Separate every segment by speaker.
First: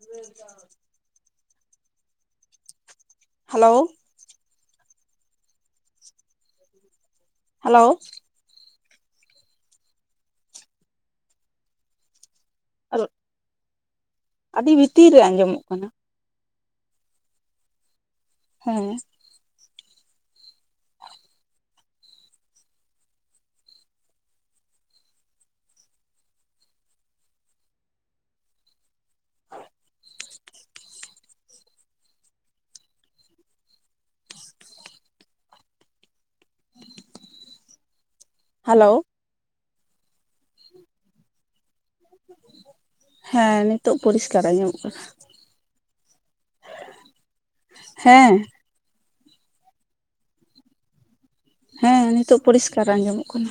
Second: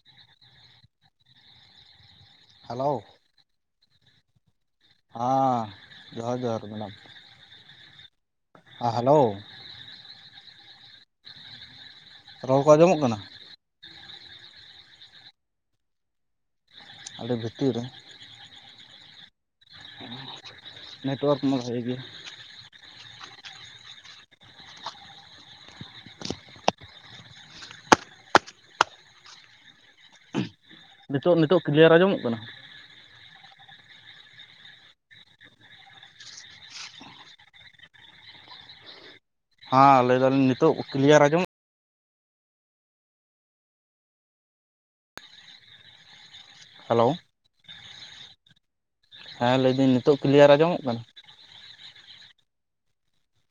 Speaker 1: ᱪᱤᱠᱟᱹᱭ ᱫᱟᱢ?
Speaker 2: ᱦᱟᱞᱟᱣ
Speaker 1: ᱦᱟᱞᱟᱣ
Speaker 2: ᱦᱟᱸ ᱡᱚᱦᱟᱨ ᱜᱮ ᱢᱮᱰᱟᱢ
Speaker 1: ᱦᱟᱞᱟᱣ
Speaker 2: ᱦᱟᱸ ᱦᱟᱞᱟᱣ ᱨᱚᱲ ᱠᱚ ᱟᱸᱡᱚᱢᱚᱜ ᱠᱟᱱᱟ?
Speaker 1: ᱟᱰᱤ ᱵᱷᱤᱛᱤᱨ ᱨᱮ ᱟᱸᱡᱚᱢᱚᱜ ᱠᱟᱱᱟ
Speaker 2: ᱟᱰᱤ ᱵᱷᱤᱛᱤ ᱨᱮ?
Speaker 1: ᱦᱮᱸ
Speaker 2: ᱱᱮᱴᱳᱣᱟᱨᱠ ᱢᱟ ᱵᱷᱟᱜᱮ ᱜᱮ ᱱᱤᱛᱚᱜ ᱱᱤᱛᱚᱜ ᱠᱞᱤᱭᱟᱨ ᱟᱸᱡᱚᱢᱚᱜ ᱠᱟᱱᱟ?
Speaker 1: ᱦᱟᱞᱟᱣ
Speaker 2: ᱦᱟᱸ ᱞᱟᱹᱭ ᱮᱫᱟᱞᱤᱧ ᱱᱤᱛᱚᱜ ᱠᱞᱤᱭᱟᱨ ᱟᱡᱚᱢ
Speaker 1: [inaudible] ᱦᱮᱸ ᱱᱤᱛᱚᱜ ᱯᱚᱨᱤᱥᱠᱟᱨ ᱟᱸᱡᱚᱢ ᱚᱜ ᱠᱟᱱᱟ
Speaker 2: ᱦᱮᱞᱳ
Speaker 1: ᱦᱮᱸ
Speaker 2: ᱦᱮᱸ ᱞᱟᱹᱭᱫᱟᱹᱧ ᱱᱤᱛᱚᱜ ᱠᱞᱤᱭᱟᱨ ᱟᱸᱡᱚᱢᱚᱜ ᱠᱟᱱᱟ
Speaker 1: ᱦᱮᱸ ᱱᱤᱛᱚᱜ ᱯᱚᱨᱤᱥᱠᱟᱨ ᱟᱸᱡᱚᱢᱚᱜ ᱠᱟᱱᱟ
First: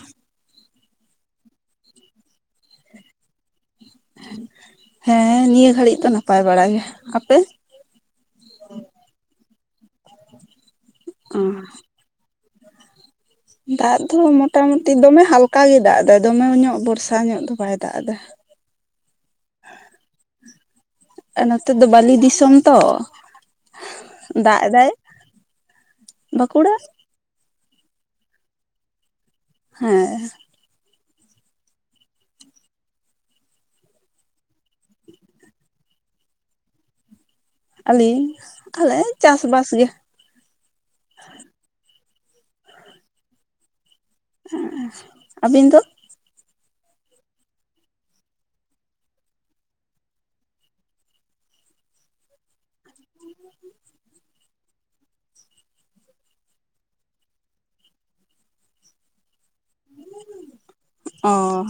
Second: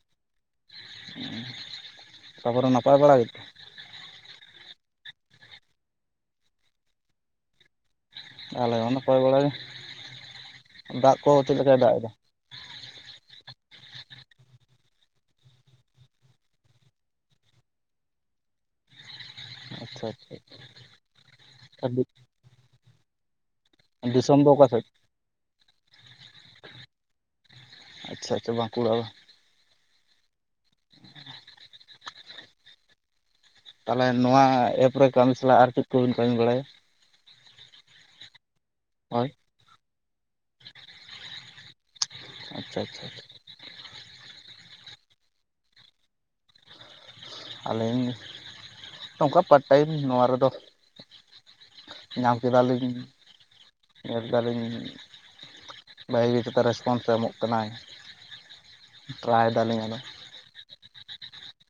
Speaker 2: ᱩ [inaudible] ᱛᱟᱯᱚᱨᱮ ᱱᱟᱯᱟᱭ ᱵᱟᱲᱟ ᱜᱮᱛ
Speaker 1: ᱦᱮᱸ ᱱᱤᱭᱟᱹ ᱜᱷᱟᱹᱲᱤᱡ ᱫᱚ ᱱᱟᱯᱟᱭ ᱵᱟᱲᱟ ᱜᱮ ᱟᱯᱮ
Speaker 2: ᱟᱞᱮ ᱦᱚ ᱱᱟᱯᱟᱭ ᱵᱟᱲᱟ ᱜᱮ ᱫᱟᱜ ᱠᱚ
Speaker 1: ᱚ
Speaker 2: ᱪᱮᱫ ᱞᱮᱠᱟᱭ ᱫᱟᱜ ᱮᱫᱟ
Speaker 1: ᱫᱟᱜ ᱫᱚ ᱢᱚᱴᱟᱢᱩᱴᱤ ᱫᱚᱢᱮ ᱦᱟᱞᱠᱟᱭ ᱫᱟᱜ ᱮᱫᱟ ᱫᱚᱢᱮ ᱧᱚᱜ ᱵᱚᱨᱥᱟ ᱧᱚᱜ ᱫᱚ ᱵᱟᱭ ᱫᱟᱜ ᱮᱫᱟ
Speaker 2: ᱟᱪᱪᱷᱟ ᱟᱪᱪᱷᱟ ᱟᱪᱪᱷᱟ ᱟᱪᱪᱷᱟ
Speaker 1: ᱱᱚᱛᱮ ᱫᱚ ᱵᱟᱟᱹᱞᱤ ᱫᱤᱥᱚᱢ ᱛᱚ
Speaker 2: ᱫᱤᱥᱚᱢ ᱫᱚ
Speaker 1: ᱫᱟᱜ
Speaker 2: ᱚᱠᱟ ᱥᱮᱫ
Speaker 1: ᱫᱟᱭ ᱵᱟᱸᱠᱩᱲᱟ
Speaker 2: ᱟᱪᱪᱷᱟ ᱟᱪᱪᱷᱟ ᱟᱸᱵᱟᱠᱩᱲᱟ ᱵᱟ
Speaker 1: ᱦᱮᱸ
Speaker 2: ᱛᱟᱦᱚᱞᱮ ᱱᱚᱣᱟ ᱮᱯ ᱨᱮ ᱠᱟᱹᱢᱤ ᱥᱟᱞᱟᱜ ᱟᱨ ᱪᱮᱫ ᱠᱚᱵᱤᱱ ᱠᱟᱹᱢᱤ ᱵᱟᱲᱟᱭᱟ
Speaker 1: ᱟᱹᱞᱤᱧ ᱟᱞᱮ
Speaker 2: ᱦᱳᱭ
Speaker 1: ᱪᱟᱥᱵᱟᱥ ᱜᱮ
Speaker 2: ᱟᱪᱪᱷᱟ ᱟᱪᱪᱷᱟ
Speaker 1: ᱟᱹᱵᱤᱱ ᱫᱚ
Speaker 2: ᱟᱹᱞᱤᱮᱧ [inaudible] ᱱᱚᱝᱠᱟ ᱯᱟᱨᱴ ᱴᱟᱭᱤᱢ ᱱᱚᱣᱟ ᱨᱮᱫᱚ ᱧᱟᱢ ᱠᱮᱫᱟᱞᱤᱧ ᱧᱮᱞ ᱢᱮᱱ ᱫᱟᱞᱤᱧ [inaudible] ᱵᱷᱟᱹᱜᱤᱛ ᱨᱮᱥᱯᱚᱱᱥ ᱮᱢᱚᱜ ᱠᱟᱱᱟᱭ [inaudible] ᱴᱨᱟᱭ ᱫᱟᱞᱤᱧ ᱟᱫᱚ
Speaker 1: ᱚᱸᱻ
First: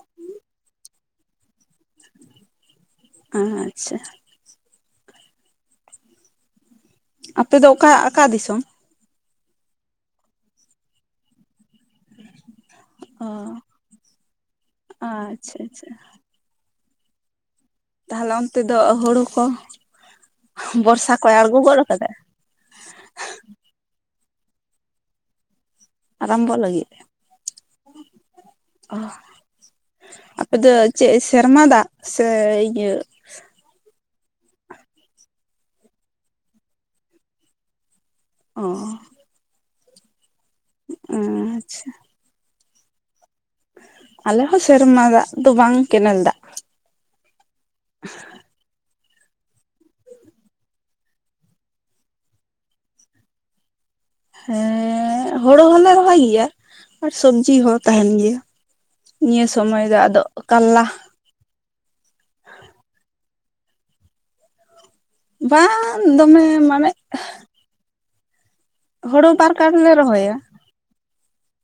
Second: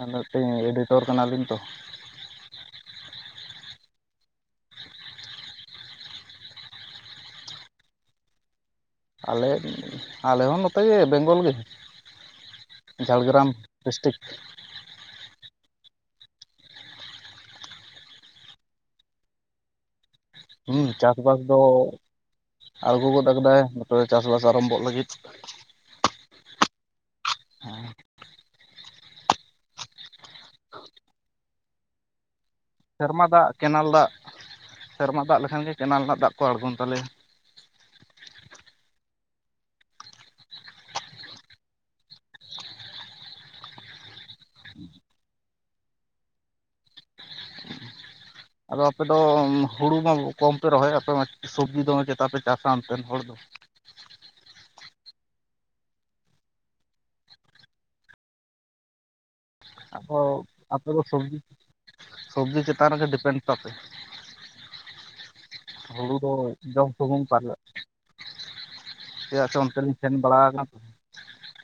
Speaker 2: ᱟᱨ ᱱᱚᱛᱮ ᱮᱰᱤᱴᱚᱨ ᱠᱟᱱᱟᱵᱤᱱ ᱛᱚ
Speaker 1: ᱚᱦᱚ ᱟᱪᱪᱷᱟ ᱟᱯᱮ ᱫᱚ ᱚᱠᱟ ᱟᱠᱟ ᱫᱤᱥᱚᱢ
Speaker 2: ᱟᱞᱮ ᱟᱞᱮ ᱦᱚᱸ ᱱᱚᱛᱮ ᱜᱮ ᱵᱮᱝᱜᱚᱞ ᱜᱮ
Speaker 1: ᱚ
Speaker 2: ᱡᱷᱟᱲᱜᱨᱟᱢ ᱰᱤᱥᱴᱤᱠ
Speaker 1: ᱟᱪᱪᱷᱟ ᱟᱪᱪᱷᱟ ᱛᱟᱦᱚᱞᱮ ᱚᱱᱛᱮ ᱫᱚ ᱦᱩᱲᱩ ᱠᱚ
Speaker 2: ᱦᱩᱸ
Speaker 1: ᱵᱚᱨᱥᱟ ᱠᱚᱭ
Speaker 2: ᱪᱟᱥᱵᱟᱥ
Speaker 1: ᱟᱬᱜᱚ
Speaker 2: ᱫᱚ
Speaker 1: ᱜᱚᱫ ᱠᱟᱫᱟ
Speaker 2: ᱟᱬᱜᱚ ᱜᱚᱫ ᱠᱟᱫᱟᱭ ᱱᱚᱛᱮ ᱫᱚ ᱪᱟᱥᱵᱟᱥ ᱟᱨᱚᱢᱵᱚᱜᱷᱚᱜ ᱞᱟᱹᱜᱤᱫ
Speaker 1: ᱟᱨᱚᱢᱵᱚᱜ ᱞᱟᱜᱤᱜ ᱮᱢ ᱟᱯᱮ ᱫᱚ ᱪᱮᱫ ᱥᱮᱨᱢᱟ ᱫᱟᱜ ᱥᱮ ᱤᱭᱟᱹ
Speaker 2: ᱢᱟ ᱫᱟᱜ ᱠᱮᱱᱮᱞ ᱫᱟᱜ ᱥᱮᱨᱢᱟ ᱫᱟᱜ ᱞᱮᱠᱷᱟᱱ ᱜᱮ ᱠᱮᱱᱮᱞ ᱨᱮᱱᱟᱜ ᱫᱟᱜ ᱠᱚ ᱟᱬᱜᱳᱚᱱ ᱛᱟᱞᱮᱭᱟ
Speaker 1: ᱚᱦᱚ ᱟᱸᱪᱪᱷᱟ ᱟᱞᱮ ᱦᱚᱸ ᱥᱮᱨᱢᱟ ᱫᱟᱜ ᱫᱚ ᱵᱟᱝ ᱠᱮᱱᱮᱞ ᱫᱟᱜ
Speaker 2: ᱟᱫᱚ ᱟᱯᱮᱫᱚ ᱦᱩᱲᱩ ᱢᱟ ᱠᱚᱢᱯᱮ ᱨᱚᱦᱚᱭ ᱟᱯᱮ ᱢᱟ ᱥᱚᱵᱽᱡᱤ ᱫᱚᱢᱮ ᱪᱮᱛᱟ ᱯᱮ ᱪᱟᱥᱟ ᱚᱱᱛᱮᱱ ᱦᱚᱲ ᱫᱚ
Speaker 1: ᱦᱮᱸ ᱦᱳᱲᱩ ᱦᱚᱸᱞᱮ ᱨᱚᱦᱚᱭ ᱜᱮᱭᱟ ᱟᱨ ᱥᱚᱵᱡᱤ ᱦᱚᱸ ᱛᱟᱦᱮᱱ ᱜᱮᱭᱟ ᱱᱤᱭᱟᱹ ᱥᱚᱢᱚᱭ ᱫᱚ ᱟᱫᱚ ᱠᱟᱞᱞᱟ
Speaker 2: ᱥᱩᱵᱡᱤ ᱥᱚᱵᱡᱤ ᱪᱮᱛᱟᱱ ᱨᱮᱜᱮ ᱰᱤᱯᱮᱱᱰ ᱛᱟᱯᱮ
Speaker 1: ᱵᱟᱝ
Speaker 2: ᱦᱩᱲᱩ ᱫᱚ
Speaker 1: ᱫᱚᱢᱮ
Speaker 2: ᱡᱚᱢ
Speaker 1: ᱢᱟᱱᱮ
Speaker 2: ᱥᱩᱢᱩᱢ ᱯᱟᱞᱮᱜ
Speaker 1: ᱦᱩᱲᱩ ᱵᱟᱨ ᱠᱟᱨᱴ ᱞᱮ ᱨᱚᱦᱚᱭᱟ
Speaker 2: [inaudible]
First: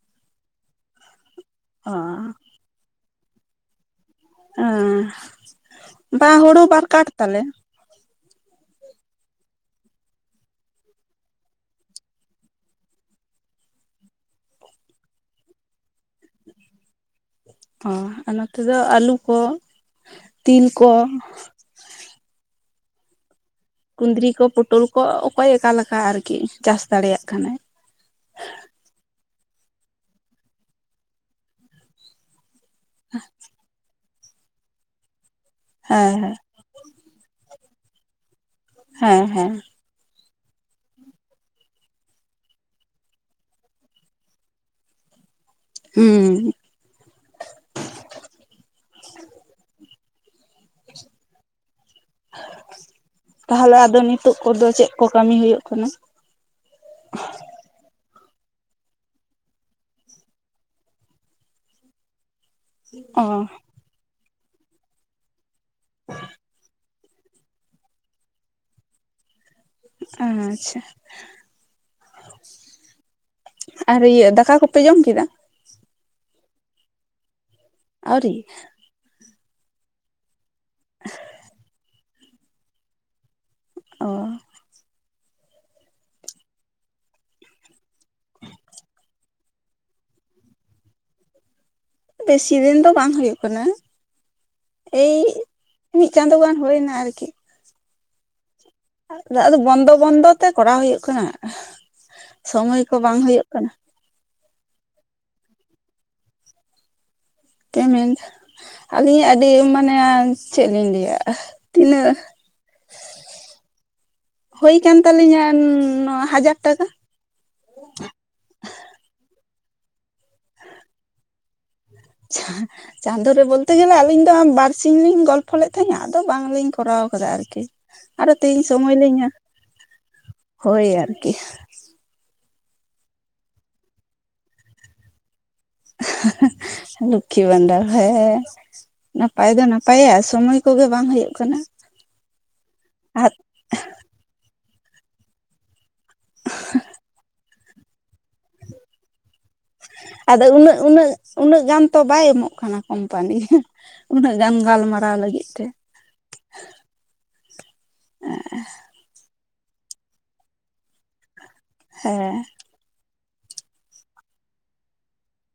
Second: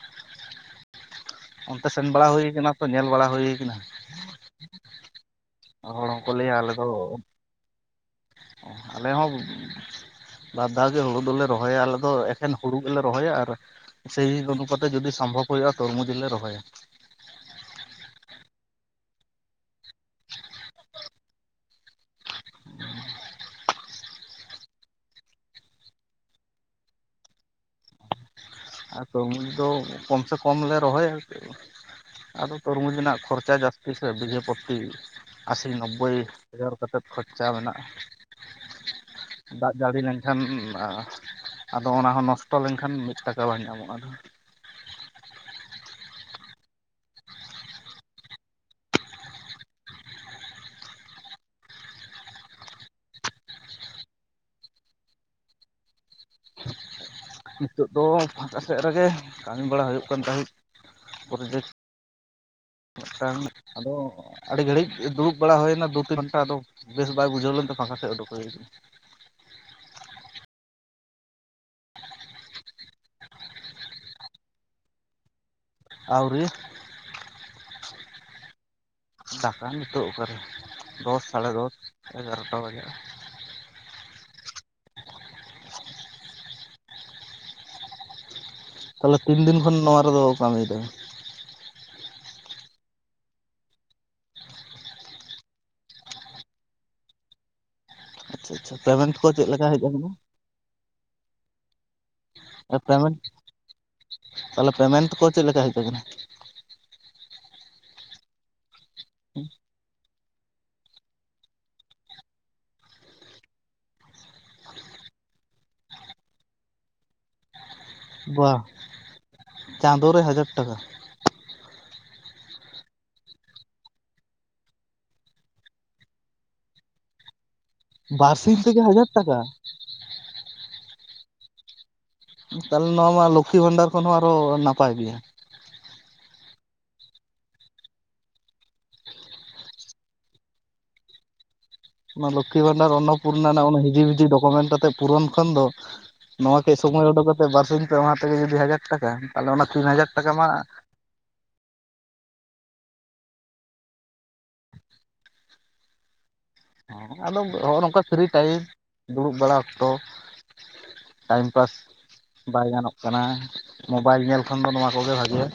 Speaker 2: ᱚᱱᱛᱮ
Speaker 1: ᱚ
Speaker 2: ᱥᱮᱱ ᱵᱟᱲᱟ ᱦᱩᱭ ᱠᱟᱱᱟ ᱛᱚ ᱧᱮᱞ ᱵᱟᱲᱟ ᱦᱩᱭ ᱠᱟᱱᱟ ᱦᱚᱲ
Speaker 1: [unintelligible] ᱵᱟ
Speaker 2: ᱦᱚᱸᱠᱚ
Speaker 1: ᱦᱩᱲᱩ ᱵᱟᱨ ᱠᱟᱴ ᱛᱟᱞᱮ
Speaker 2: ᱚᱸ ᱟᱞᱮ ᱦᱚᱸ ᱵᱟᱨᱫᱟᱣ ᱜᱮ ᱦᱩᱲᱩ ᱫᱚᱞᱮ ᱨᱚᱦᱚᱭᱟ ᱟᱞᱮ ᱫᱚ ᱮᱠᱷᱮᱱ ᱦᱩᱲᱩ ᱜᱮᱞᱮ ᱨᱚᱦᱚᱭᱟ ᱟᱨ ᱥᱮᱭ [unintelligible] ᱡᱩᱫᱤ ᱥᱚᱢᱵᱷᱚᱵ ᱦᱩᱭᱩᱜᱼᱟ ᱛᱚᱨᱢᱩᱡ ᱞᱮ ᱨᱚᱦᱚᱭᱟ᱾
Speaker 1: ᱚ ᱟᱨ ᱱᱚᱛᱮ ᱫᱚ ᱟᱹᱞᱩ ᱠᱚ ᱛᱤᱞ ᱠᱚ ᱠᱩᱸᱫᱽᱨᱤ ᱠᱚ ᱯᱚᱴᱚᱞ ᱠᱚ ᱚᱠᱚᱭ ᱚᱠᱟᱞᱮᱠᱟ ᱟᱨᱠᱤ ᱪᱟᱥ ᱫᱟᱲᱮᱭᱟᱜ ᱠᱟᱱᱟᱭ
Speaker 2: ᱟᱨ ᱛᱩᱨᱢᱩᱡ ᱫᱚ ᱠᱚᱢ ᱥᱮ ᱠᱚᱢ ᱞᱮ ᱨᱚᱦᱚᱭᱟ ᱟᱫᱚ ᱛᱩᱨᱵᱩᱡᱽ ᱨᱮᱱᱟᱜ ᱠᱷᱚᱨᱪᱟ ᱡᱟᱹᱥᱛᱤ ᱥᱮ ᱵᱤᱡᱷᱟᱹᱯᱚᱛᱤ ᱟᱥᱤ ᱱᱚᱵᱵᱚᱭ
Speaker 1: ᱦᱮᱸ ᱦᱮᱸ
Speaker 2: ᱦᱟᱡᱟᱨ ᱠᱟᱛᱮ ᱠᱷᱚᱪᱪᱟ ᱢᱮᱱᱟᱜᱼᱟ᱾
Speaker 1: ᱦᱮᱸ ᱦᱮᱸ
Speaker 2: ᱫᱟᱜ ᱡᱟᱹᱲᱤ ᱞᱮᱱᱠᱷᱟᱱ ᱱᱟᱸ ᱟᱫᱚ ᱚᱱᱟ ᱦᱚᱸ ᱱᱚᱥᱴᱚ ᱞᱮᱱᱠᱷᱟᱱ ᱢᱤᱫ ᱴᱟᱠᱟ ᱵᱟᱝ ᱧᱟᱢᱚᱜᱼᱟ ᱟᱫᱚ
Speaker 1: ᱦᱩᱸ ᱦᱩ ᱛᱟᱦᱚᱞᱮ ᱟᱫᱚ ᱱᱤᱛᱳᱜ ᱠᱚᱫᱚ ᱪᱮᱫ ᱠᱚ ᱠᱟᱹᱢᱤ ᱦᱩᱭᱩᱜ ᱠᱟᱱᱟ᱾
Speaker 2: ᱱᱤᱛᱚᱜ ᱫᱚ ᱯᱷᱟᱠᱟ ᱥᱮᱫ ᱨᱮᱜᱮ ᱠᱟᱹᱢᱤ ᱵᱟᱲᱟ ᱦᱩᱭᱩᱜ ᱠᱟᱱ ᱛᱟᱦᱮᱸᱫ ᱚᱲᱟᱜ ᱠᱚᱨᱮ ᱜᱮ᱾
Speaker 1: ᱚ
Speaker 2: ᱠᱷᱟᱱ ᱟᱫᱚ ᱟᱹᱰᱤ ᱜᱷᱟᱹᱲᱤᱡᱽ ᱫᱩᱲᱩᱵᱽ ᱵᱟᱲᱟ ᱦᱩᱭᱱᱟ ᱫᱩ ᱛᱤᱱ ᱜᱷᱚᱱᱴᱟ ᱟᱫᱚ ᱵᱮᱥ ᱵᱟᱭ ᱵᱩᱡᱷᱟᱹᱣᱮᱱ ᱯᱷᱟᱠᱟ ᱥᱮᱫ ᱩᱰᱩᱠ ᱦᱩᱭ ᱱᱟ
Speaker 1: ᱟᱪᱪᱷᱟ ᱟᱨ ᱤᱭᱟᱹ ᱫᱟᱠᱟ ᱠᱚᱯᱮ ᱡᱚᱢ ᱠᱮᱫᱟ᱾
Speaker 2: ᱟᱹᱣᱨᱤᱭᱟ
Speaker 1: ᱟᱹᱣᱨᱤ
Speaker 2: ᱫᱟᱠᱟ ᱱᱤᱛᱚᱜ ᱚᱠᱟᱨᱮ ᱫᱚᱥ ᱥᱟᱲᱮ ᱫᱚᱥ ᱮᱜᱟᱨᱚᱴᱟ ᱵᱟᱡᱟᱜᱼᱟ᱾
Speaker 1: ᱚ
Speaker 2: ᱛᱟᱦᱚᱞᱮ ᱛᱤᱱ ᱫᱤᱱ ᱠᱷᱚᱱ ᱱᱚᱣᱟ ᱨᱮᱫᱚ ᱠᱟᱹᱢᱤᱭ ᱫᱟ
Speaker 1: ᱵᱮᱥᱤ ᱫᱤᱱ ᱫᱚ ᱵᱟᱝ ᱦᱩᱭᱩᱜ ᱠᱟᱱᱟ᱾ ᱮᱭ ᱢᱤᱫ ᱪᱟᱸᱫᱳ ᱜᱟᱱ ᱦᱩᱭᱱᱟ ᱟᱨᱠᱤ
Speaker 2: ᱟᱪᱪᱷᱟ ᱛᱟᱵᱮ
Speaker 1: ᱟᱫᱚ ᱵᱚᱱᱫᱚ ᱵᱚᱱᱫᱚ ᱛᱮ ᱠᱚᱨᱟᱣ ᱦᱩᱭᱩᱜ ᱠᱟᱱᱟ᱾ ᱥᱚᱢᱚᱭ ᱠᱚ ᱵᱟᱝ
Speaker 2: ᱯᱮᱢᱴ
Speaker 1: ᱦᱩᱭᱩᱜ ᱠᱟᱱᱟ
Speaker 2: ᱛᱟᱦᱚᱞᱮ ᱯᱮᱢᱮᱱᱴ ᱠᱚ ᱪᱮᱫᱞᱮᱠᱟ ᱦᱤᱡᱽ ᱟᱠᱟᱱᱟ᱾
Speaker 1: ᱯᱮᱢᱮᱱᱴ ᱟᱹᱞᱤᱧᱟᱜ ᱟᱹᱰᱤ ᱢᱟᱱᱮ ᱪᱮᱫ ᱞᱤᱧ ᱞᱟᱹᱭᱟᱼᱟ ᱛᱤᱱᱟᱹᱜ ᱦᱩᱭ ᱠᱟᱱ ᱛᱟᱞᱤᱧᱟ ᱱᱚᱣᱟ ᱦᱟᱡᱟᱨ ᱴᱟᱠᱟ᱾
Speaker 2: ᱵᱟ ᱪᱟᱸᱫᱳ ᱨᱮ ᱦᱟᱡᱟᱨ ᱴᱟᱠᱟ
Speaker 1: ᱟᱪᱷᱟ ᱪᱟᱸᱫᱳ ᱨᱮ ᱵᱚᱞᱛᱮ ᱜᱮᱞᱮ ᱟᱹᱞᱤᱧ ᱫᱚ ᱵᱟᱨᱥᱤ ᱞᱤᱧ ᱜᱚᱞᱯᱷᱚ ᱞᱮᱫ ᱛᱟᱦᱮᱸᱱᱟ ᱟᱫᱚ ᱵᱟᱝᱞᱤᱧ ᱠᱚᱨᱟᱣ ᱠᱟᱫᱟ ᱟᱨᱠᱤ ᱟᱨᱚ
Speaker 2: ᱵᱟᱨᱥᱤᱧ
Speaker 1: ᱛᱮᱦᱤᱧ
Speaker 2: ᱛᱮᱜᱮ
Speaker 1: ᱥᱚᱢᱚᱭ
Speaker 2: ᱦᱟᱡᱟᱨ
Speaker 1: ᱞᱤᱧᱟ
Speaker 2: ᱴᱟᱠᱟ
Speaker 1: ᱦᱳᱭ ᱟᱨᱠᱤ
Speaker 2: ᱛᱟᱦᱞᱮ ᱱᱚᱣᱟ ᱢᱟ ᱞᱚᱠᱠᱷᱤ ᱵᱷᱟᱱᱰᱟᱨ ᱠᱷᱚᱱ ᱦᱚᱸ ᱟᱨᱚ ᱱᱟᱯᱟᱭ ᱜᱮᱭᱟ᱾
Speaker 1: ᱞᱚᱠᱠᱷᱤ ᱵᱷᱟᱱᱫᱟᱨ ᱦᱮ ᱦᱮ ᱱᱟᱯᱟᱭ ᱫᱚ ᱱᱟᱯᱟᱭᱟ ᱥᱚᱢᱚᱭ ᱠᱚᱜᱮ ᱵᱟᱝ ᱦᱩᱭᱩᱜ ᱠᱟᱱᱟ᱾
Speaker 2: ᱚᱱᱟ ᱞᱚᱠᱠᱷᱤ ᱵᱷᱟᱱᱰᱟᱨ
Speaker 1: ᱟᱨ
Speaker 2: ᱚᱱᱱᱚᱯᱩᱨᱱᱟ ᱨᱮᱱᱟᱜ ᱚᱱᱟ ᱦᱤᱡᱤ ᱵᱷᱤᱡᱤ ᱰᱚᱠᱚᱢᱮᱱᱴ ᱠᱟᱛᱮᱜ ᱯᱩᱨᱚᱱ ᱠᱷᱚᱱ ᱫᱚ ᱱᱚᱣᱟ ᱠᱟᱹᱡᱽ ᱥᱚᱢᱚᱭ ᱩᱰᱩᱠ ᱠᱟᱛᱮᱫ ᱵᱟᱨᱥᱤᱧ ᱯᱮ ᱢᱟᱹᱦᱟ ᱛᱮᱜᱮ ᱡᱩᱫᱤ ᱦᱟᱡᱟᱨ ᱴᱟᱠᱟ ᱛᱟᱦᱚᱞᱮ ᱚᱱᱟ ᱛᱤᱱ ᱦᱟᱡᱟᱨ ᱴᱟᱠᱟ
Speaker 1: ᱟᱫᱚ
Speaker 2: ᱢᱟ
Speaker 1: ᱩᱱᱟᱹᱜ ᱩᱱᱟᱹᱜ ᱩᱱᱟᱹᱜ ᱜᱟᱱ ᱛᱚ ᱵᱟᱭ ᱮᱢᱚᱜ ᱠᱟᱱᱟ ᱠᱳᱢᱯᱟᱱᱤ ᱩᱱᱟᱹᱜ ᱜᱟᱱ ᱜᱟᱞᱢᱟᱨᱟᱣ ᱞᱟᱹᱜᱤᱫ ᱛᱮ
Speaker 2: ᱦᱮ ᱟᱫᱚ ᱱᱚᱜᱼᱚ ᱱᱚᱝᱠᱟ ᱯᱷᱤᱨᱤ ᱴᱟᱭᱤᱢ ᱫᱩᱲᱩᱵ ᱵᱟᱲᱟ ᱚᱠᱛᱚ ᱴᱟᱭᱤᱢ ᱯᱟᱥ
Speaker 1: ᱦᱮᱸ
Speaker 2: ᱵᱟᱭ ᱜᱟᱱᱚᱜ ᱠᱟᱱᱟ ᱢᱳᱵᱟᱭᱤᱞ ᱧᱮᱞ ᱠᱷᱚᱱ ᱫᱚ ᱱᱚᱣᱟ ᱠᱚᱜᱮ ᱵᱷᱟᱜᱤᱭᱟ᱾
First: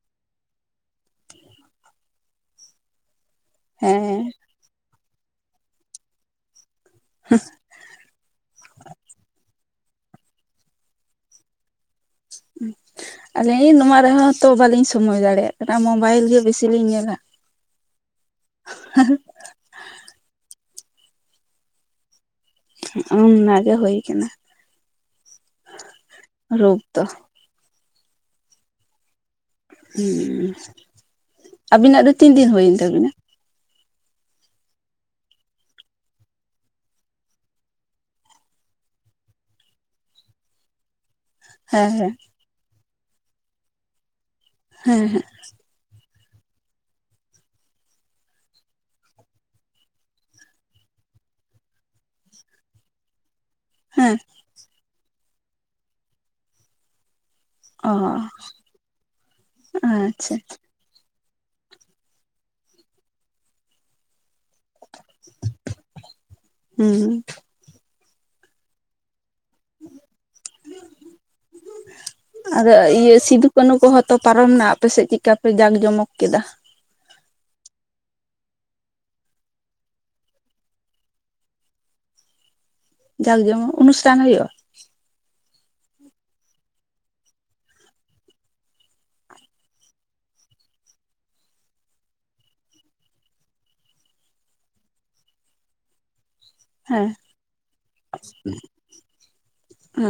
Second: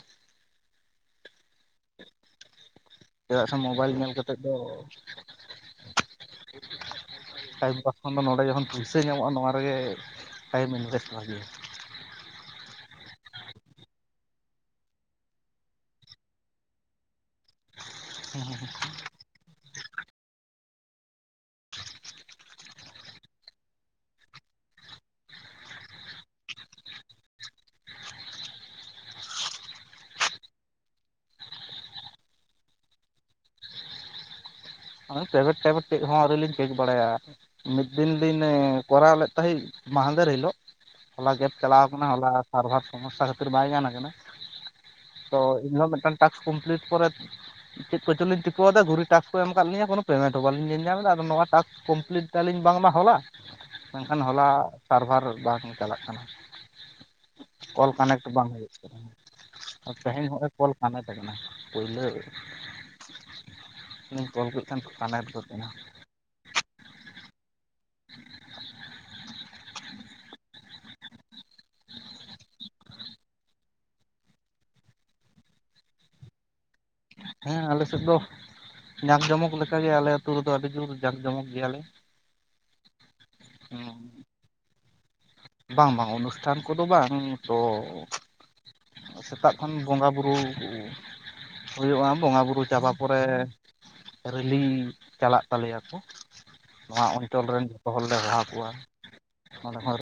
Speaker 2: ᱪᱮᱫᱟᱜ ᱥᱮ ᱢᱳᱵᱟᱭᱤᱞ ᱧᱮᱞ
Speaker 1: ᱦᱮᱸ
Speaker 2: ᱠᱟᱛᱮ ᱫᱚ
Speaker 1: ᱦᱮᱸ
Speaker 2: ᱴᱟᱭᱤᱢ ᱯᱟᱥ ᱠᱷᱚᱱ ᱫᱚ ᱱᱚᱸᱰᱮ ᱡᱚᱠᱷᱚᱱ ᱯᱩᱭᱥᱟᱹ ᱧᱟᱢᱚᱜᱼᱟ ᱱᱚᱣᱟ ᱨᱮᱜᱮ ᱴᱟᱭᱤᱢ ᱤᱱᱵᱷᱮᱥᱴ ᱵᱷᱟᱜᱤᱭᱟ᱾
Speaker 1: ᱟᱹᱞᱤᱧ ᱱᱚᱣᱟ ᱨᱮᱦᱚᱸ ᱛᱚ ᱵᱟᱞᱤᱧ ᱥᱚᱢᱚᱭ ᱫᱟᱲᱮᱭᱟᱜ ᱠᱟᱱᱟ ᱢᱳᱵᱟᱭᱤᱞ ᱜᱮ ᱵᱤᱥᱤ ᱞᱤᱧ ᱧᱮᱞᱟ
Speaker 2: [unintelligible]
Speaker 1: ᱚᱱᱟᱜ ᱜᱮ ᱦᱩᱭ ᱠᱟᱱᱟ ᱨᱩᱯ ᱫᱚ
Speaker 2: [inaudible]
Speaker 1: ᱦᱮᱸ ᱟᱵᱤᱱᱟᱜ ᱫᱚ ᱛᱤᱱ ᱫᱤᱱ ᱦᱩᱭᱮᱱ ᱛᱟᱵᱤᱱᱟ?
Speaker 2: [unintelligible] ᱛᱮᱫ ᱦᱚᱸ ᱟᱹᱣᱨᱤ ᱞᱤᱧ ᱪᱮᱠ ᱵᱟᱲᱟᱭᱟ ᱢᱤᱫ ᱫᱤᱱ ᱫᱤᱱᱮ ᱠᱚᱨᱟᱣ ᱞᱮᱫ ᱛᱟᱦᱮᱸᱜ ᱢᱟᱦᱟᱫᱮᱨ ᱦᱤᱞᱚᱜ᱾ ᱦᱚᱞᱟ ᱠᱮᱯ ᱪᱟᱞᱟᱣ
Speaker 1: ᱦᱮᱸ
Speaker 2: ᱣᱠᱟᱱᱟ
Speaker 1: ᱦᱮᱸ
Speaker 2: ᱦᱚᱞᱟ ᱥᱟᱨᱵᱷᱟᱨ ᱥᱚᱢᱚᱥᱥᱟ ᱠᱷᱟᱹᱛᱤᱨ ᱵᱟᱭ ᱜᱟᱱ ᱟᱠᱟᱱᱟ᱾
Speaker 1: ᱦᱮᱸ ᱦᱮᱸ
Speaker 2: ᱛᱚ ᱤᱧᱦᱚᱸ ᱢᱤᱫᱴᱟᱝ ᱴᱟᱥᱠ ᱠᱚᱢᱯᱞᱤᱴ ᱯᱚᱨᱮᱫ ᱪᱮᱫ ᱠᱚᱪᱚᱞᱤᱧ ᱴᱤᱠᱟᱹᱣᱮᱫᱟ ᱜᱷᱩᱨᱤ ᱴᱟᱥᱠ ᱠᱚ ᱮᱢᱫᱟ ᱠᱟᱫ ᱞᱤᱧᱟ ᱠᱚᱱᱳ ᱯᱮᱢᱮᱱᱴ ᱦᱚᱸ ᱵᱟᱞᱤᱧ ᱧᱮᱞ ᱧᱟᱢᱮᱫᱟ ᱟᱫᱚ ᱱᱚᱣᱟ ᱴᱟᱥᱠ ᱠᱚᱢᱯᱞᱤᱴ ᱟᱹᱞᱤᱧ ᱵᱟᱝᱢᱟ ᱦᱚᱞᱟ᱾
Speaker 1: ᱦᱮᱸ
Speaker 2: ᱢᱮᱱᱠᱷᱟᱱ ᱦᱚᱞᱟ ᱥᱟᱨᱵᱷᱟᱨ ᱵᱟᱝ ᱪᱟᱞᱟᱜ ᱠᱟᱱᱟ᱾ ᱠᱚᱞ
Speaker 1: ᱚ
Speaker 2: ᱠᱟᱱᱮᱠᱴ ᱵᱟᱝ ᱦᱩᱭᱩᱜ ᱠᱟᱱᱟ ᱛᱮᱦᱮᱧ
Speaker 1: ᱟᱪᱪᱷᱟ
Speaker 2: ᱦᱚᱸᱼ ᱠᱚᱞ ᱥ ᱛ [inaudible] ᱠᱟᱱᱟ ᱟᱠᱟᱱᱟ ᱯᱳᱭᱞᱳ ᱨᱮ ᱠᱚᱞ ᱠᱮ ᱠᱷᱟᱱ ᱠᱟᱱᱮᱠᱴ ᱜᱳ ᱤᱱᱟ
Speaker 1: ᱦᱩᱸ
Speaker 2: [inaudible]
Speaker 1: ᱟᱫᱚ ᱤᱭᱟᱹ ᱥᱤᱫᱩ ᱠᱟᱹᱱᱩ ᱠᱚ ᱛᱚ ᱯᱟᱨᱚᱢ ᱮᱱᱟ ᱟᱯᱮᱥᱮᱫ ᱪᱮᱫ ᱞᱮᱠᱟ ᱯᱮ ᱡᱟᱠ ᱡᱚᱢᱚᱠ ᱠᱮᱫᱟᱹ?
Speaker 2: ᱦᱮᱸ ᱟᱞᱮ ᱥᱮᱫ ᱫᱚ ᱧᱟᱢ ᱡᱚᱢᱚᱠ ᱞᱮᱠᱟᱜᱮ ᱟᱞᱮ ᱟᱹᱛᱩ ᱨᱮᱫᱚ ᱟᱹᱰᱤ ᱡᱳᱨ ᱡᱟᱠ ᱡᱚᱢᱚᱠ ᱜᱮᱭᱟᱞᱮ᱾
Speaker 1: ᱡᱟᱸᱠ ᱡᱚᱢ ᱚᱱᱩᱥᱴᱷᱟᱱ ᱦᱩᱭᱩᱜᱼᱟ?
Speaker 2: ᱵᱟᱝ ᱵᱟᱝ ᱚᱱᱩᱥᱴᱷᱟᱱ ᱠᱚᱫᱚ ᱵᱟᱝ ᱛᱚ᱾ ᱥᱮᱛᱟᱜ ᱠᱷᱚᱱ ᱵᱚᱸᱜᱟᱼᱵᱩᱨᱩ᱾ ᱦᱩᱭᱩᱜᱼᱟ ᱵᱚᱸᱜᱟ ᱵᱩᱨᱩ ᱪᱟᱵᱟ ᱯᱚᱨᱮ ᱨᱮᱞᱤᱝ ᱪᱟᱞᱟᱜ ᱛᱟᱞᱮᱭᱟ ᱠᱚ᱾ ᱱᱚᱣᱟ
Speaker 1: ᱦᱮᱸ
Speaker 2: ᱚᱧᱪᱚᱞ ᱨᱮᱱ ᱡᱚᱛᱚ ᱦᱚᱲᱞᱮ ᱦᱚᱦᱟᱣ ᱠᱚᱣᱟ᱾ ᱚᱸᱰᱮ ᱦᱚᱸ [unintelligible]
Speaker 1: ᱟᱪᱪᱷᱟ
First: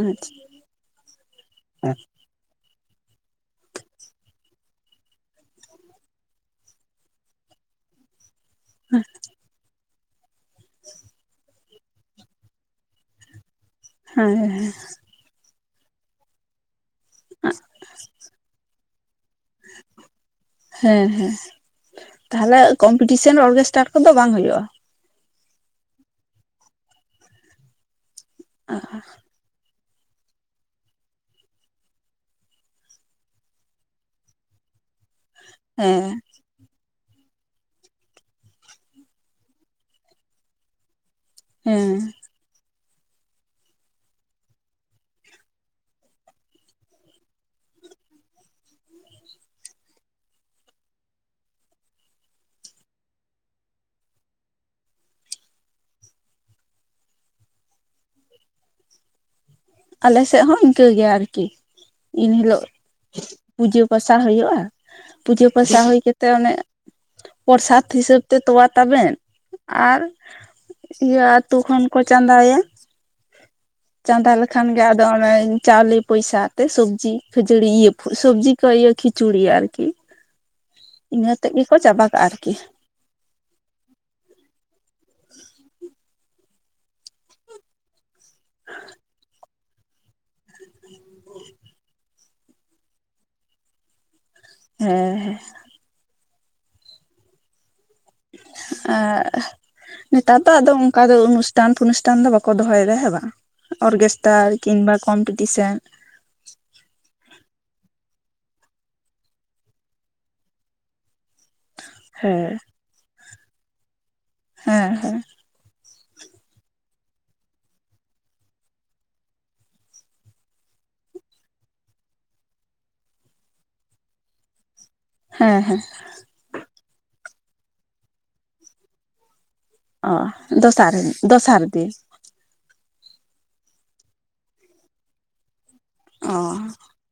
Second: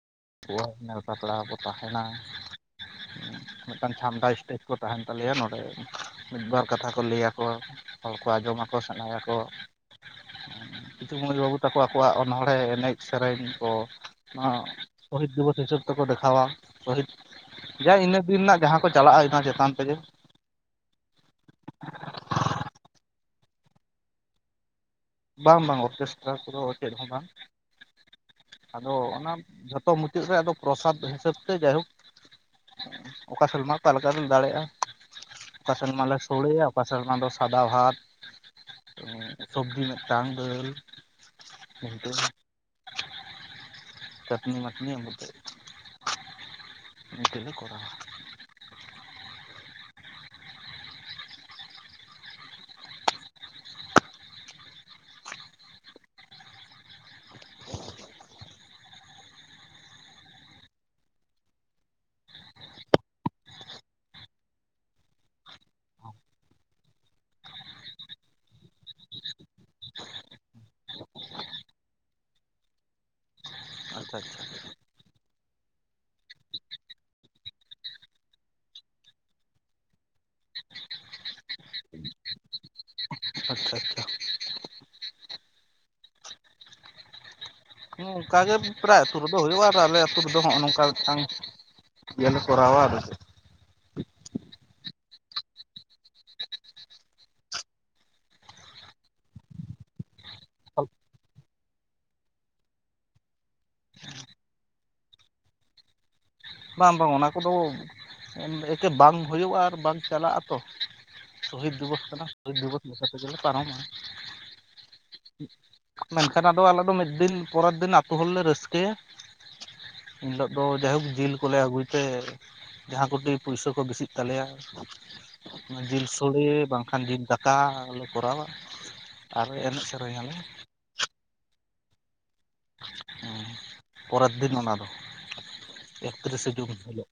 Speaker 2: ᱨᱟᱹᱠᱟᱹ ᱧᱮᱞ ᱯᱟᱛᱲᱟ ᱠᱚ ᱛᱟᱦᱮᱱᱟ ᱢᱤᱫᱴᱟᱝ ᱪᱷᱟᱢᱰᱟ ᱥᱴᱮᱡᱽ ᱠᱚ ᱛᱟᱦᱮᱱ ᱛᱟᱞᱮᱭᱟ ᱱᱚᱰᱮ ᱢᱤᱫᱵᱟᱨ ᱠᱟᱛᱷᱟ ᱠᱚ ᱞᱟᱹᱭᱟ ᱠᱚᱣᱟ᱾ ᱦᱚᱲ ᱠᱚ ᱟᱸᱡᱚᱢᱟᱠᱚ ᱥᱮᱬᱟᱭᱟᱠᱚ ᱠᱤᱪᱷ ᱢᱟᱹᱭ ᱵᱟᱹᱵᱩ ᱛᱟᱠᱚ ᱟᱠᱚᱣᱟᱜ ᱚᱱᱚᱲᱦᱮᱸ ᱮᱱᱮᱡ᱾ ᱥᱮᱨᱮᱧ ᱠᱚ ᱱᱚᱣᱟ
Speaker 1: ᱦᱮᱸ
Speaker 2: ᱥᱚᱦᱤᱛ ᱫᱤᱵᱚᱥ ᱦᱤᱥᱟᱹᱵᱽ ᱛᱮᱠᱚ ᱫᱮᱠᱷᱟᱣᱟ᱾ ᱥᱦᱤᱛ ᱡᱟ ᱤᱱᱟᱹ ᱫᱤᱱ ᱨᱮᱱᱟᱜ ᱡᱟᱦᱟᱸ ᱠᱚ ᱪᱟᱞᱟᱜᱼᱟ ᱚᱱᱟ ᱪᱮᱛᱟᱱ ᱛᱮᱜᱮ᱾
Speaker 1: ᱦᱮᱸ ᱦᱮᱸ ᱛᱟᱦᱚᱞᱮ ᱠᱚᱢᱯᱤᱴᱤᱥᱮᱱ ᱚᱨᱠᱮᱥᱴᱟᱨᱴ ᱠᱚᱫᱚ ᱵᱟᱝ ᱦᱩᱭᱩᱜᱼᱟ?
Speaker 2: ᱵᱟᱝ ᱵᱟᱝ ᱚᱨᱠᱮᱥᱴᱨᱟ ᱠᱚᱫᱚ ᱪᱮᱫ ᱦᱚᱸ ᱵᱟᱝ ᱟᱫᱚ ᱚᱱᱟ ᱡᱚᱛ ᱚ [inaudible] ᱢᱩᱪᱟᱹᱫ ᱨᱮ ᱟᱫᱚ ᱯᱨᱚᱥᱟᱫᱽ ᱦᱤᱥᱟᱹᱵ ᱛᱮ ᱡᱟᱭᱦᱳᱠ ᱚᱠᱟ ᱥᱮᱞᱢᱟ ᱚᱠᱟ ᱞᱮᱠᱟ ᱵᱤᱱ ᱫᱟᱲᱮᱭᱟᱜᱼᱟ᱾ ᱚᱠᱟ ᱥᱮᱨᱢᱟ ᱞᱮ
Speaker 1: ᱦᱮᱸ
Speaker 2: ᱥᱲᱮᱭᱟ ᱚᱠᱟ ᱥᱮᱨᱢᱟ ᱫᱚ ᱥᱟᱫᱟ ᱵᱷᱟᱛ [unintelligible] ᱥᱚᱵᱡᱤ ᱢᱤᱫ ᱨᱟᱝ ᱫᱟ. ᱞ
Speaker 1: ᱦᱮᱸ
Speaker 2: ᱵᱷᱴ [inaudible] ᱪᱟᱹᱴᱱᱤ ᱢᱟᱴᱱᱤ ᱢᱩ [inaudible] ᱚᱱᱟᱛᱮ ᱞᱮ ᱠᱚᱨᱟᱣᱟ᱾ ᱦᱮ [unintelligible]
Speaker 1: ᱟᱞ ᱥᱮᱫ ᱦᱚᱸ ᱤᱱᱠᱟᱹᱜ ᱜᱮᱭᱟ ᱟᱨᱠᱤ ᱤᱱ ᱦᱤᱞᱚᱜ ᱯᱩᱡᱟᱹ ᱯᱟᱥᱟ ᱦᱩᱭᱩᱜᱼᱟ᱾ ᱯᱩᱡᱟᱹ ᱯᱟᱥᱟ ᱦᱩᱭ ᱠᱟᱛᱮᱫ ᱚᱱᱮ ᱯᱨᱚᱥᱟᱫᱽ ᱦᱤᱥᱟᱹᱵ ᱛᱮ ᱛᱚᱣᱟ ᱛᱟᱵᱮᱱ ᱟᱨ᱾ ᱤᱭᱟᱹ ᱟᱹᱛᱩ ᱠᱷᱚᱱ ᱠᱚ ᱪᱟᱸᱫᱟᱭᱟ᱾
Speaker 2: ᱟᱪᱪᱷᱟ
Speaker 1: ᱪᱟᱸᱫᱟ
Speaker 2: ᱟᱪᱪᱷᱟ
Speaker 1: ᱞᱮᱠᱷᱟᱱ ᱜᱮ ᱫᱚ ᱚᱱᱮ ᱪᱟᱣᱞᱮ ᱯᱚᱭᱥᱟ ᱛᱮ ᱥᱚᱵᱽᱡᱤ ᱠᱷᱤᱪᱩᱲᱤ ᱤᱭᱟᱹ ᱥᱚᱵᱽᱡᱤ ᱠᱚ ᱤᱭᱟᱹ ᱠᱷᱤᱪᱩᱲᱤ ᱟᱨᱠᱤ
Speaker 2: [inaudible]
Speaker 1: ᱤᱱᱟᱹᱛᱮᱫ ᱜᱮᱠᱚ ᱪᱟᱵᱟ ᱠᱟᱜᱼᱟ ᱟᱨᱠᱤ᱾
Speaker 2: ᱟᱪᱪᱷᱟ ᱟᱪᱪᱷᱟ ᱦᱮ ᱚᱱᱠᱟ ᱜᱮ ᱯᱨᱟᱭ ᱟᱹᱛᱩ ᱨᱮᱫᱚ ᱦᱩᱭᱩᱜᱼᱟ ᱟᱨ ᱟᱞᱮ ᱟ ᱟᱹᱛᱩ ᱨᱮᱫᱚ ᱱᱚᱜᱼᱚ ᱱᱚᱝᱠᱟ ᱢᱤᱫᱴᱟᱝ ᱜᱮᱞᱮ ᱠᱚᱚᱨᱣᱟ ᱟᱫᱚ᱾
Speaker 1: ᱦᱮᱸ ᱦᱮᱸ ᱟᱨ ᱱᱮᱛᱟᱨ ᱫᱚ ᱟᱫᱚ
Speaker 2: ᱪᱮᱫ
Speaker 1: ᱚᱱᱠᱟ ᱫᱚ ᱚᱱᱩᱥᱴᱷᱟᱱ ᱯᱷᱚᱱᱩᱥᱴᱷᱟᱱ ᱫᱚ ᱵᱟᱠᱚ ᱫᱚᱦᱚᱭᱮᱫᱟ ᱵᱟᱝ᱾ ᱚᱨᱜᱮᱥᱴᱟᱨ ᱠᱤᱢᱵᱟ ᱠᱚᱢᱯᱤᱴᱤᱥᱮᱱ
Speaker 2: ᱵᱟᱝ ᱵᱟᱝ ᱚᱱᱟ ᱠᱚᱫᱚ ᱮᱠᱮ ᱵᱟᱝ ᱦᱩᱭᱩᱜᱼᱟ ᱟᱨ ᱵᱟᱝ ᱪᱟᱞᱟᱜ ᱟᱛᱚ ᱥᱚᱦᱤᱫ ᱫᱤᱵᱚᱥ ᱠᱟᱱᱟ
Speaker 1: ᱦᱮᱸ
Speaker 2: ᱥᱚᱦᱤᱫ ᱫᱤᱵᱚᱥ ᱛᱮᱜᱮᱞᱮ ᱯᱟᱨᱚᱢᱟ᱾
Speaker 1: ᱦᱮᱸ ᱦᱮᱸ
Speaker 2: ᱢᱮᱱᱠᱷᱟᱱ ᱟᱫᱚ ᱟᱞᱮ ᱫᱚ ᱢᱤᱫ ᱫᱤᱱ ᱯᱚᱨᱮᱨ ᱫᱤᱱ ᱟᱹᱛᱩ ᱦᱚᱲᱞᱮ ᱨᱟᱹᱥᱠᱟᱹᱭᱟ ᱮᱱᱦᱤᱞᱳᱜ ᱫᱚ ᱡᱟᱭᱦᱳᱠ ᱡᱤᱞ ᱠᱚᱞᱮ ᱟᱹᱜᱩᱭ ᱛᱮ, ᱡᱟᱦᱟᱸ ᱠᱚᱴᱤ ᱯᱩᱭᱥᱟᱹ ᱠᱚ ᱵᱮᱥᱤᱜ ᱛᱟᱞᱮᱭᱟ
Speaker 1: ᱦᱮᱸ ᱦᱮᱸ
Speaker 2: ᱡᱤᱞ ᱥᱳᱲᱮ ᱵᱟᱝᱠᱷᱟᱱ ᱡᱤᱞ ᱫᱟᱠᱟ ᱞᱮ ᱠᱚᱨᱟᱣᱟ ᱟᱨ ᱮᱱᱮᱡ
Speaker 1: ᱚ
Speaker 2: ᱥᱮᱨᱮᱧ ᱟᱞᱮ
Speaker 1: ᱫᱚᱥᱟᱨ ᱫᱚᱥᱟᱨ ᱫᱤᱱ
Speaker 2: ᱦᱮᱸ ᱯᱚᱨᱮᱨ ᱫᱤᱱ ᱚᱱᱟ ᱫᱚ
Speaker 1: ᱚ
Speaker 2: ᱮᱠᱛᱨᱤᱥᱮ ᱡᱩᱱ ᱦᱤᱞᱳᱜ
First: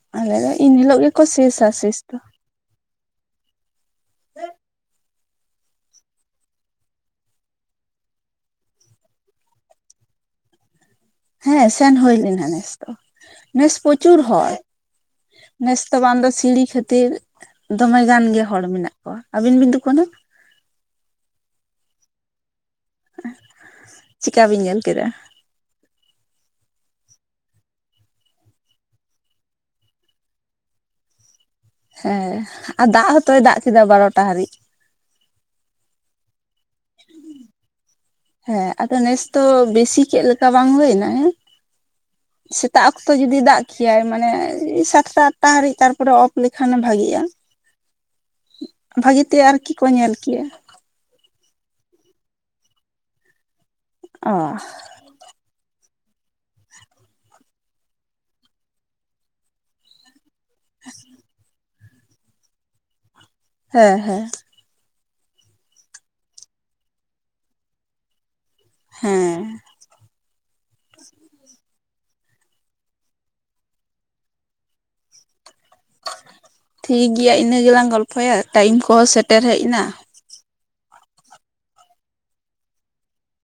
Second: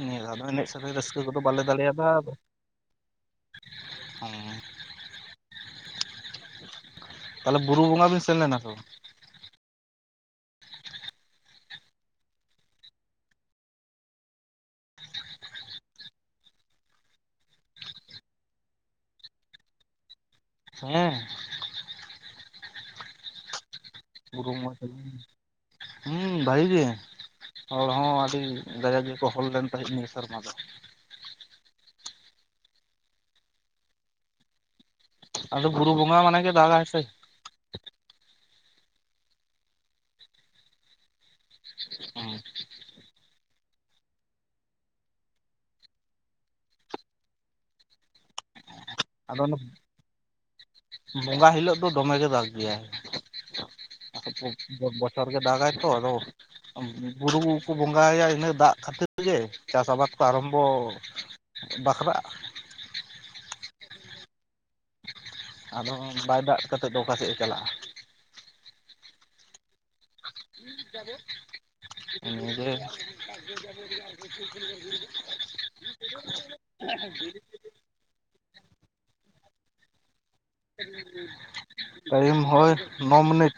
Speaker 2: ᱱᱤᱭᱟᱹ ᱫᱷᱟᱣ
Speaker 1: ᱟᱞᱮ
Speaker 2: ᱫᱚ ᱮᱱᱮᱡ ᱥᱮᱨᱮᱧ
Speaker 1: ᱮᱱᱦᱤᱞᱳᱜ
Speaker 2: ᱨᱟᱹᱥᱠᱟᱹ
Speaker 1: ᱜᱮᱠᱚ
Speaker 2: ᱠᱚᱫᱚ ᱵᱟᱞᱮ
Speaker 1: ᱥᱮᱥᱟ ᱥᱮᱥ
Speaker 2: ᱫᱟᱲᱮᱭᱟᱫᱟ
Speaker 1: ᱫᱚ
Speaker 2: ᱚ ᱛᱟᱦᱚᱞᱮ ᱵᱩᱨᱩ ᱵᱚᱸᱜᱟ ᱵᱤᱱ ᱥᱮᱱ ᱞᱮᱱᱟ ᱵᱟᱝ?
Speaker 1: ᱦᱮᱸ ᱥᱮᱱ ᱦᱩᱭ ᱞᱮᱱᱟ ᱱᱮᱥ ᱫᱚ ᱱᱮᱥ ᱯᱚᱪᱩᱨ ᱦᱚᱲ ᱱᱮᱥᱛᱚ ᱵᱟᱝᱫᱚ ᱥᱤᱲᱤ ᱠᱷᱟᱹᱛᱤᱨ ᱫᱚᱢᱮ ᱜᱟᱱ ᱜᱮ ᱦᱚᱲ ᱢᱮᱱᱟᱜ ᱠᱚᱣᱟ᱾ ᱟᱹᱵᱤᱱ ᱵᱤᱱ ᱫᱩᱠᱷᱟᱱᱟ?
Speaker 2: ᱦᱮᱸ
Speaker 1: ᱪᱮᱠᱟ ᱵᱤᱱ ᱧᱮᱞ ᱠᱮᱫᱟ?
Speaker 2: ᱦᱮᱸ ᱵᱷᱟᱹᱜᱤ ᱜᱮ ᱦᱚᱲ ᱦᱚᱸ ᱟᱹᱰᱤ ᱫᱟᱭᱟ ᱜᱮᱠᱚ ᱦᱚᱲ ᱞᱮᱱ ᱛᱟᱦᱮᱸᱫ ᱱᱤᱭᱟᱹ ᱥᱮᱨᱢᱟ ᱫᱚ
Speaker 1: ᱦᱮᱸ ᱟᱨ ᱫᱟᱜ ᱦᱚᱸᱛᱚᱭ ᱫᱟᱜ ᱠᱮᱫᱟ ᱵᱟᱨᱚᱴᱟ ᱦᱟᱹᱨᱤᱡ
Speaker 2: ᱟᱫᱚ ᱜᱩᱨᱩ ᱵᱚᱸᱜᱟ ᱢᱟᱱᱮ ᱜᱮ ᱫᱟᱜᱟ ᱥᱮ
Speaker 1: ᱦᱮᱸ ᱟᱫᱚ ᱱᱮᱥ ᱫᱚ ᱵᱮᱥᱤ ᱠᱮᱫ ᱞᱮᱠᱟ ᱵᱟᱝ ᱦᱩᱭᱱᱟ ᱦᱮᱸ
Speaker 2: [unintelligible]
Speaker 1: ᱥᱮᱛᱟᱜ ᱚᱠᱛᱚ ᱡᱩᱫᱤ ᱫᱟᱜ ᱠᱷᱮᱭᱟᱭ ᱢᱟᱱᱮ ᱥᱟᱛᱴᱟ ᱟᱴᱴᱟ ᱦᱟᱹᱨᱤᱡ ᱛᱟᱨᱯᱚᱨᱮ ᱚᱯᱷ ᱞᱮᱠᱷᱟᱱ ᱮ ᱵᱷᱟᱜᱤᱜᱼᱟ᱾
Speaker 2: [inaudible]
Speaker 1: ᱵᱷᱟᱹᱜᱤ ᱛᱮ
Speaker 2: ᱟᱫᱚ ᱚᱱᱮ
Speaker 1: ᱟᱨᱠᱤ ᱠᱚ ᱧᱮᱞ ᱠᱮᱭᱟ᱾
Speaker 2: ᱵᱚᱸᱜᱟ ᱦᱤᱞᱳᱜ ᱫᱚ ᱫᱚᱢ ᱜᱮ ᱫᱟᱜ ᱜᱮᱭᱟᱭ᱾
Speaker 1: ᱚ
Speaker 2: ᱵᱚᱪᱷᱚᱨ ᱵᱚᱪᱷᱟᱨ ᱜᱮ ᱫᱟᱜᱟᱭ ᱛᱚ ᱟᱫᱚ ᱵᱩᱨᱩᱠᱚ ᱵᱚᱸᱜᱟᱭᱟ ᱤᱱᱟᱹ ᱫᱟᱜ ᱠᱷᱟᱹᱛᱤᱨ ᱜᱮ ᱪᱟᱥ ᱟᱵᱟᱫᱽ ᱠᱚ ᱟᱨᱟᱢᱵᱚ ᱵᱟᱠᱷᱨᱟᱜᱼᱟ
Speaker 1: ᱦᱮᱸ ᱦᱮᱸ
Speaker 2: ᱟᱫᱚ ᱵᱟᱭ ᱫᱟᱜ ᱠᱟᱛᱮᱫ ᱫᱚ ᱚᱠᱟ ᱥᱮᱫ ᱮ ᱪᱟᱞᱟᱜᱼᱟ
Speaker 1: ᱦᱮᱸ
Speaker 2: ᱦᱩᱸ ᱡᱚᱵᱚ [unintelligible]
Speaker 1: ᱴᱷᱤᱠ ᱜᱮᱭᱟ ᱤᱱᱟᱹ ᱜᱮᱞᱟᱝ ᱜᱚᱞᱯᱷᱚᱭᱟ ᱴᱟᱭᱤᱢ ᱠᱚᱦᱚᱸ ᱥᱮᱴᱮᱨ ᱦᱮᱡ ᱱᱟ᱾
Speaker 2: ᱴᱟᱭᱤᱢ ᱦᱚᱭ ᱱᱚ ᱢᱤᱱᱤᱴ